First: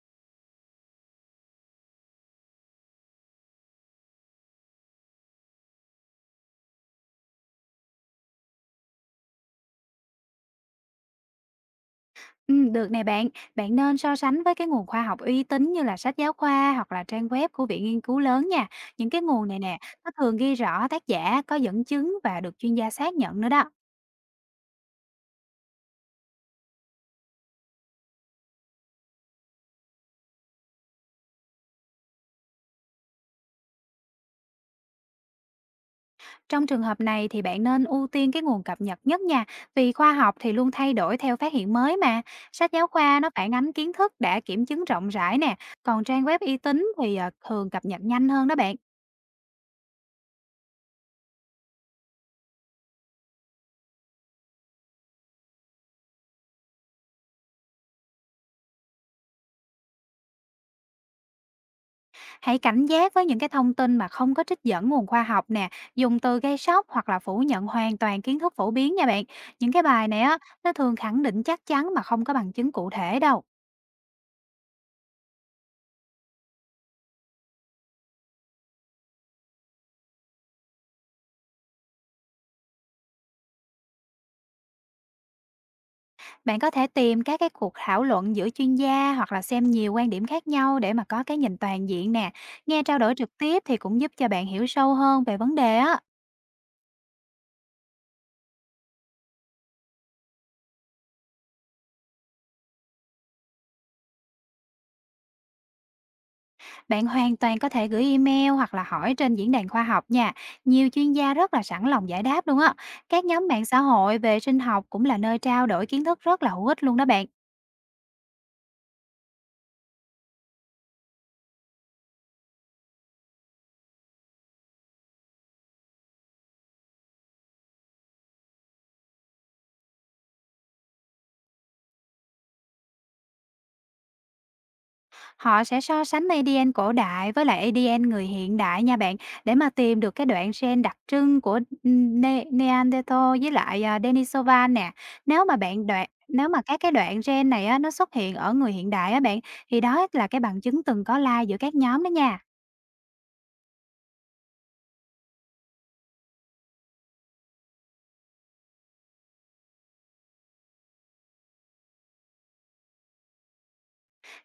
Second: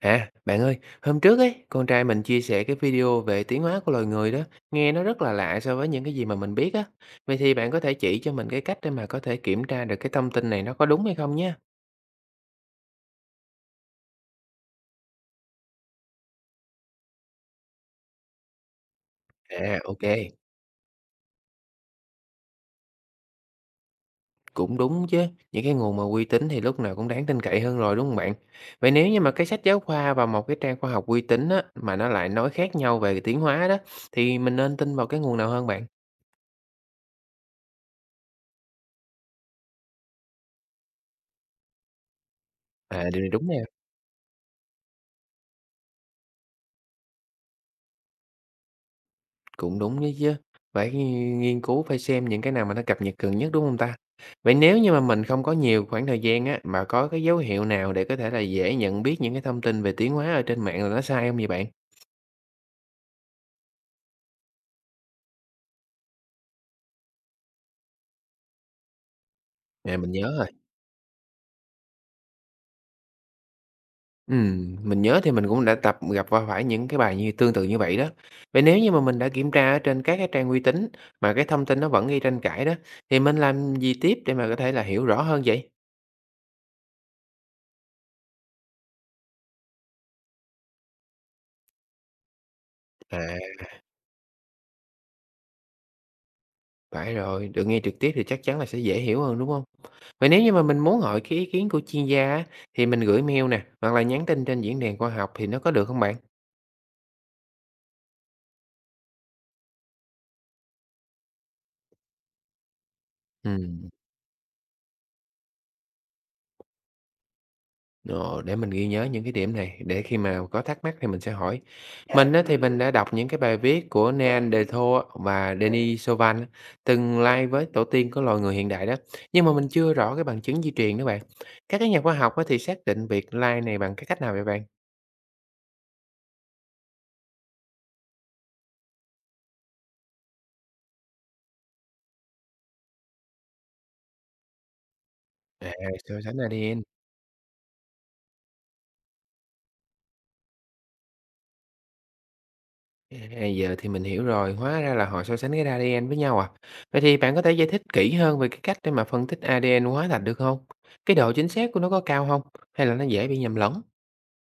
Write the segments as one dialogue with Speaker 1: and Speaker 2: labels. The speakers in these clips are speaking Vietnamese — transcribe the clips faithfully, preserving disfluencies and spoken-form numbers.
Speaker 1: À, bạn ơi, hôm trước ấy, con trai mình chia sẻ cái video về tiến hóa của loài người đó, nghe nó rất là lạ so với những cái gì mà mình biết á. Vậy thì bạn có thể chỉ cho mình cái cách để mà có thể kiểm tra được cái thông tin này nó có đúng hay không nhé?
Speaker 2: Ừm, được nè bạn. Bạn nên so sánh với cái nguồn khoa học uy tín như là sách giáo khoa hoặc là trang web của viện nghiên cứu lớn nha. Những cái nguồn này
Speaker 1: À,
Speaker 2: nè,
Speaker 1: ok,
Speaker 2: nó thường ghi rõ tác giả, có dẫn chứng và được chuyên gia xác nhận nữa đó.
Speaker 1: cũng đúng chứ. Những cái nguồn mà uy tín thì lúc nào cũng đáng tin cậy hơn rồi đúng không bạn? Vậy nếu như mà cái sách giáo khoa và một cái trang khoa học uy tín á, mà nó lại nói khác nhau về tiến hóa đó, thì mình nên tin vào cái nguồn nào hơn bạn?
Speaker 2: Trong trường hợp này thì bạn nên ưu tiên cái nguồn cập nhật nhất nha, vì khoa học thì luôn thay đổi theo phát hiện mới mà. Sách giáo
Speaker 1: À, điều
Speaker 2: khoa
Speaker 1: này
Speaker 2: nó
Speaker 1: đúng
Speaker 2: phản
Speaker 1: nè.
Speaker 2: ánh kiến thức đã kiểm chứng rộng rãi nè, còn trang web uy tín thì ờ, thường cập nhật nhanh hơn đó bạn.
Speaker 1: Cũng đúng đấy chứ, phải nghiên cứu, phải xem những cái nào mà nó cập nhật gần nhất, đúng không ta? Vậy nếu như mà mình không có nhiều khoảng thời gian á, mà có cái dấu hiệu nào để có thể là dễ nhận biết những cái thông tin về tiến hóa ở trên mạng là nó sai không vậy bạn?
Speaker 2: Hãy cảnh giác với những cái thông tin mà không có trích dẫn nguồn khoa học nè, dùng từ gây sốc hoặc là phủ nhận hoàn toàn kiến thức phổ biến nha bạn. Những cái
Speaker 1: À,
Speaker 2: bài
Speaker 1: mình
Speaker 2: này
Speaker 1: nhớ
Speaker 2: á,
Speaker 1: rồi,
Speaker 2: nó thường khẳng định chắc chắn mà không có bằng chứng cụ thể đâu.
Speaker 1: ừm, mình nhớ thì mình cũng đã tập gặp va phải những cái bài như tương tự như vậy đó. Vậy nếu như mà mình đã kiểm tra ở trên các cái trang uy tín mà cái thông tin nó vẫn gây tranh cãi đó, thì mình làm gì tiếp để mà có thể là hiểu rõ hơn vậy?
Speaker 2: Bạn có thể tìm các cái cuộc thảo luận giữa chuyên gia hoặc là xem nhiều quan điểm khác nhau để mà có cái nhìn toàn diện nè. Nghe trao đổi
Speaker 1: À.
Speaker 2: trực tiếp thì cũng giúp cho bạn hiểu sâu hơn về vấn đề á.
Speaker 1: Phải rồi, được nghe trực tiếp thì chắc chắn là sẽ dễ hiểu hơn, đúng không? Vậy nếu như mà mình muốn hỏi cái ý kiến của chuyên gia á, thì mình gửi mail nè, hoặc là nhắn tin trên diễn đàn khoa học thì nó có được không bạn?
Speaker 2: Bạn hoàn toàn có thể gửi email hoặc là hỏi trên diễn đàn khoa học nha. Nhiều chuyên gia rất là sẵn lòng giải đáp luôn á. Các nhóm mạng xã
Speaker 1: Ừm.
Speaker 2: hội về sinh học cũng là nơi trao đổi kiến thức rất là hữu ích luôn đó bạn.
Speaker 1: Ờ, để mình ghi nhớ những cái điểm này, để khi mà có thắc mắc thì mình sẽ hỏi. Mình á, thì mình đã đọc những cái bài viết của Neal Defoe và Denis Sovin từng lai với tổ tiên của loài người hiện đại đó, nhưng mà mình chưa rõ cái bằng chứng di truyền đó bạn. Các cái nhà khoa học á, thì xác định việc lai này bằng cái cách nào vậy bạn?
Speaker 2: Họ sẽ so sánh ây đi en cổ đại với lại ây đi en người hiện đại nha bạn, để mà tìm được cái đoạn gen đặc trưng của Ne- Neanderthal với lại à, Denisova nè. Nếu mà
Speaker 1: À,
Speaker 2: bạn đoạn
Speaker 1: so sánh
Speaker 2: nếu mà
Speaker 1: a dê en.
Speaker 2: các cái đoạn gen này á, nó xuất hiện ở người hiện đại á bạn, thì đó là cái bằng chứng từng có lai giữa các nhóm đó nha.
Speaker 1: À, giờ thì mình hiểu rồi, hóa ra là họ so sánh cái a dê en với nhau à. Vậy thì bạn có thể giải thích kỹ hơn về cái cách để mà phân tích a dê en hóa thạch được không? Cái độ chính xác của nó có cao không? Hay là nó dễ bị nhầm lẫn?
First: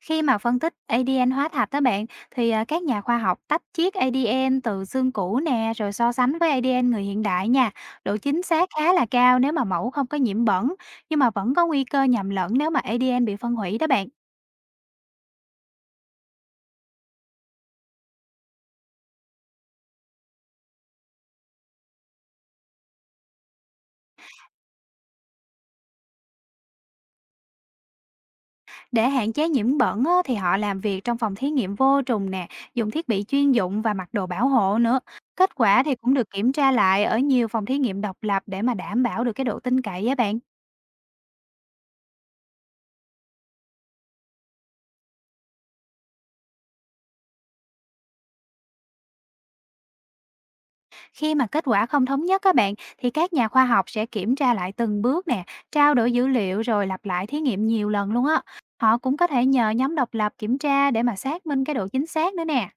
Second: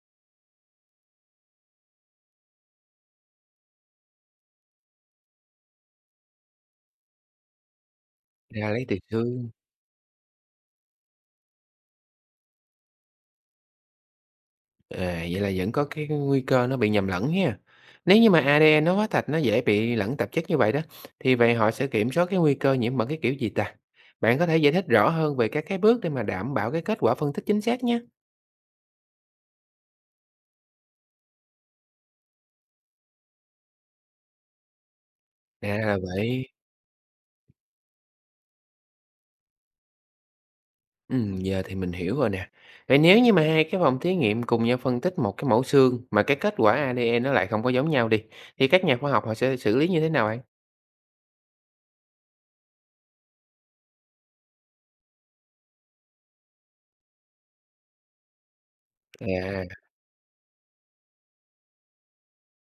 Speaker 2: Khi mà phân tích a đê en hóa thạch đó bạn, thì à, các nhà khoa học tách chiết a đê en từ xương cũ nè, rồi so sánh với ây đi en người hiện đại nha. Độ chính
Speaker 1: Ra
Speaker 2: xác
Speaker 1: lấy
Speaker 2: khá
Speaker 1: từ
Speaker 2: là cao
Speaker 1: xương.
Speaker 2: nếu mà mẫu không có nhiễm bẩn, nhưng mà vẫn có nguy cơ nhầm lẫn nếu mà a đê en bị phân hủy đó bạn.
Speaker 1: À, vậy là vẫn có cái nguy cơ nó bị nhầm lẫn ha. Nếu như mà a dê en nó hóa thạch nó dễ bị lẫn tạp chất như vậy đó, thì vậy họ sẽ kiểm soát cái nguy cơ nhiễm bệnh cái kiểu gì ta? Bạn có thể giải thích rõ hơn về các cái bước để mà đảm bảo cái kết quả phân tích chính xác nhé.
Speaker 2: Để hạn chế nhiễm bẩn á, thì họ làm việc trong phòng thí nghiệm vô trùng nè, dùng thiết bị chuyên dụng và mặc đồ bảo hộ nữa. Kết
Speaker 1: À
Speaker 2: quả thì
Speaker 1: là
Speaker 2: cũng được
Speaker 1: vậy.
Speaker 2: kiểm tra lại ở nhiều phòng thí nghiệm độc lập để mà đảm bảo được cái độ tin cậy á bạn.
Speaker 1: Ừm, giờ thì mình hiểu rồi nè. Vậy nếu như mà hai cái phòng thí nghiệm cùng nhau phân tích một cái mẫu xương mà cái kết quả a dê en nó lại không có giống nhau đi, thì các nhà khoa học họ sẽ xử lý như thế nào anh?
Speaker 2: Khi mà kết quả không thống nhất các bạn, thì các nhà khoa học sẽ kiểm tra lại từng bước nè, trao đổi dữ liệu rồi lặp lại thí nghiệm nhiều lần luôn á. Họ cũng có thể nhờ
Speaker 1: À,
Speaker 2: nhóm độc lập kiểm tra để mà xác minh cái độ chính xác nữa nè.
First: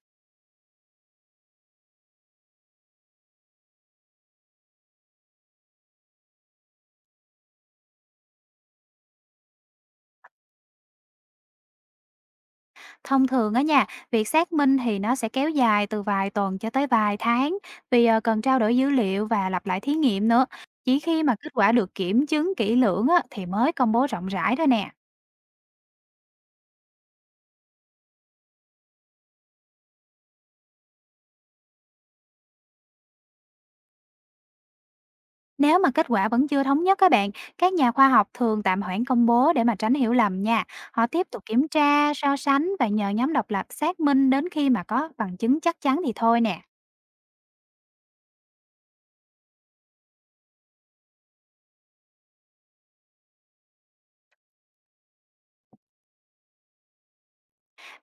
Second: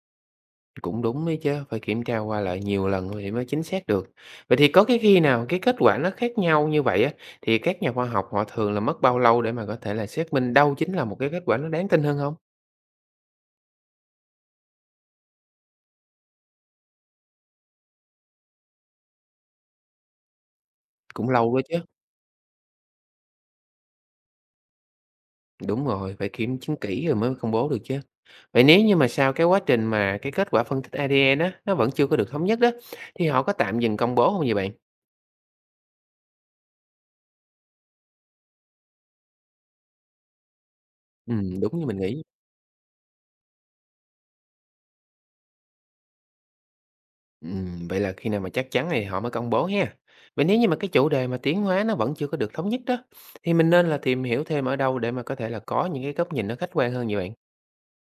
Speaker 1: cũng đúng đấy chứ, phải kiểm tra qua lại nhiều lần rồi thì mới chính xác được. Vậy thì có cái khi nào cái kết quả nó khác nhau như vậy á, thì các nhà khoa học họ thường là mất bao lâu để mà có thể là xác minh đâu chính là một cái kết quả nó đáng tin hơn không?
Speaker 2: Thông thường á nha, việc xác minh thì nó sẽ kéo dài từ vài tuần cho tới vài tháng, vì ờ, cần trao đổi dữ liệu và lặp lại thí nghiệm nữa. Chỉ khi
Speaker 1: Cũng
Speaker 2: mà kết
Speaker 1: lâu đó
Speaker 2: quả
Speaker 1: chứ.
Speaker 2: được kiểm chứng kỹ lưỡng á, thì mới công bố rộng rãi thôi nè.
Speaker 1: Đúng rồi, phải kiểm chứng kỹ rồi mới công bố được chứ. Vậy nếu như mà sau cái quá trình mà cái kết quả phân tích a dê en á, nó vẫn chưa có được thống nhất đó, thì họ có tạm dừng công bố không vậy bạn?
Speaker 2: Nếu mà kết quả vẫn chưa thống nhất các bạn, các nhà khoa học thường tạm hoãn công bố để mà tránh hiểu lầm nha. Họ tiếp tục
Speaker 1: Ừm,
Speaker 2: kiểm
Speaker 1: đúng như mình
Speaker 2: tra,
Speaker 1: nghĩ.
Speaker 2: so sánh và nhờ nhóm độc lập xác minh đến khi mà có bằng chứng chắc chắn thì thôi nè.
Speaker 1: Ừm, vậy là khi nào mà chắc chắn thì họ mới công bố ha. Vậy nếu như mà cái chủ đề mà tiến hóa nó vẫn chưa có được thống nhất đó, thì mình nên là tìm hiểu thêm ở đâu để mà có thể là có những cái góc nhìn nó khách quan hơn vậy bạn?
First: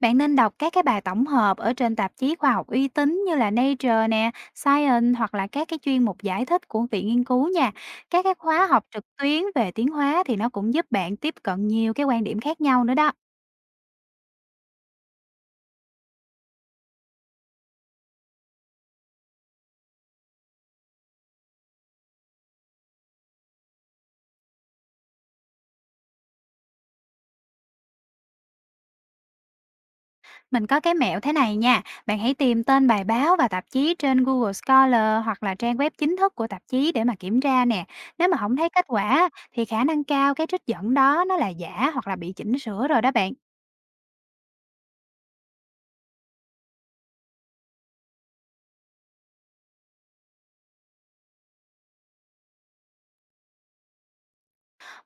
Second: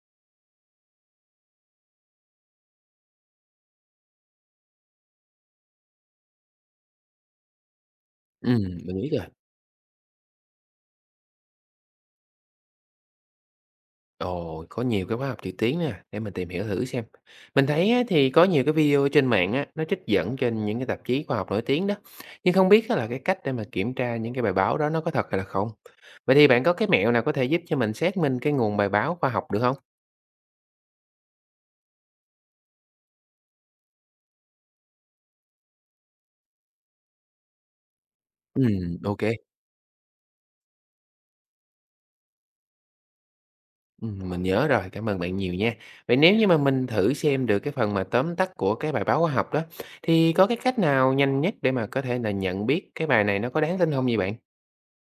Speaker 2: Bạn nên đọc các cái bài tổng hợp ở trên tạp chí khoa học uy tín như là Nature nè, Science hoặc là các cái chuyên mục giải thích của viện nghiên cứu nha. Các cái
Speaker 1: Ừm,
Speaker 2: khóa học
Speaker 1: mình
Speaker 2: trực
Speaker 1: nghĩ rồi.
Speaker 2: tuyến về tiến hóa thì nó cũng giúp bạn tiếp cận nhiều cái quan điểm khác nhau nữa đó.
Speaker 1: Ồ, có nhiều cái khóa học trực tuyến nè, để mình tìm hiểu thử xem. Mình thấy á, thì có nhiều cái video trên mạng á, nó trích dẫn trên những cái tạp chí khoa học nổi tiếng đó. Nhưng không biết á, là cái cách để mà kiểm tra những cái bài báo đó nó có thật hay là không. Vậy thì bạn có cái mẹo nào có thể giúp cho mình xác minh cái nguồn bài báo khoa học được không?
Speaker 2: Mình có cái mẹo thế này nha, bạn hãy tìm tên bài báo và tạp chí trên Google Scholar hoặc là trang web chính thức của tạp chí để mà kiểm tra nè. Nếu mà không
Speaker 1: Ừ,
Speaker 2: thấy kết
Speaker 1: ok.
Speaker 2: quả, thì khả năng cao cái trích dẫn đó nó là giả hoặc là bị chỉnh sửa rồi đó bạn.
Speaker 1: Ừ, mình nhớ rồi, cảm ơn bạn nhiều nha. Vậy nếu như mà mình thử xem được cái phần mà tóm tắt của cái bài báo khoa học đó, thì có cái cách nào nhanh nhất để mà có thể là nhận biết cái bài này nó có đáng tin không vậy bạn?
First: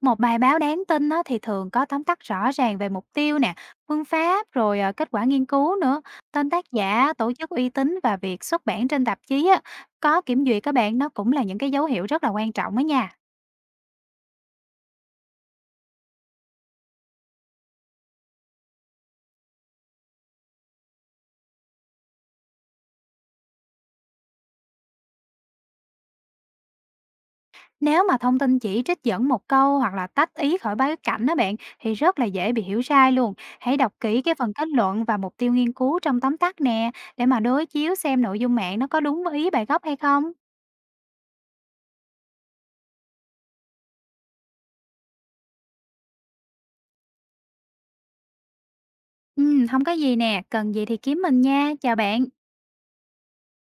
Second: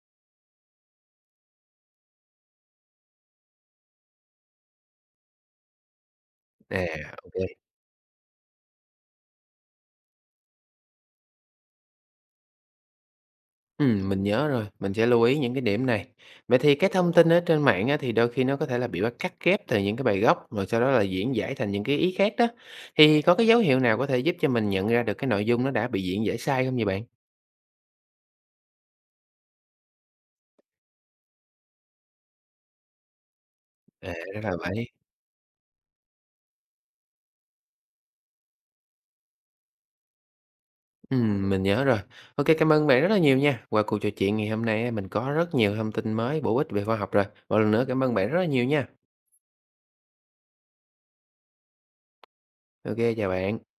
Speaker 2: Một bài báo đáng tin á, thì thường có tóm tắt rõ ràng về mục tiêu nè, phương pháp rồi ờ, kết quả nghiên cứu nữa, tên tác
Speaker 1: À,
Speaker 2: giả, tổ
Speaker 1: ok.
Speaker 2: chức uy tín và việc xuất bản trên tạp chí á, có kiểm duyệt các bạn, nó cũng là những cái dấu hiệu rất là quan trọng đó nha.
Speaker 1: Ừm, mình nhớ rồi, mình sẽ lưu ý những cái điểm này. Vậy thì cái thông tin ở trên mạng á, thì đôi khi nó có thể là bị bắt cắt ghép từ những cái bài gốc, rồi sau đó là diễn giải thành những cái ý khác đó. Thì có cái dấu hiệu nào có thể giúp cho mình nhận ra được cái nội dung nó đã bị diễn giải sai không vậy bạn?
Speaker 2: Nếu mà thông tin chỉ trích dẫn một câu hoặc là tách ý khỏi bối cảnh đó bạn, thì rất là dễ bị hiểu sai luôn. Hãy đọc
Speaker 1: À,
Speaker 2: kỹ cái
Speaker 1: ra là
Speaker 2: phần kết
Speaker 1: vậy.
Speaker 2: luận và mục tiêu nghiên cứu trong tóm tắt nè, để mà đối chiếu xem nội dung mạng nó có đúng với ý bài gốc hay không.
Speaker 1: Ừm, mình nhớ rồi. OK, cảm ơn bạn rất là nhiều nha. Qua cuộc trò chuyện ngày hôm nay á, mình có rất nhiều thông tin mới bổ ích về khoa học rồi. Một lần nữa cảm ơn bạn rất là nhiều nha.
Speaker 2: Ừ, không có gì nè, cần gì thì kiếm mình nha. Chào bạn.
Speaker 1: OK, chào bạn.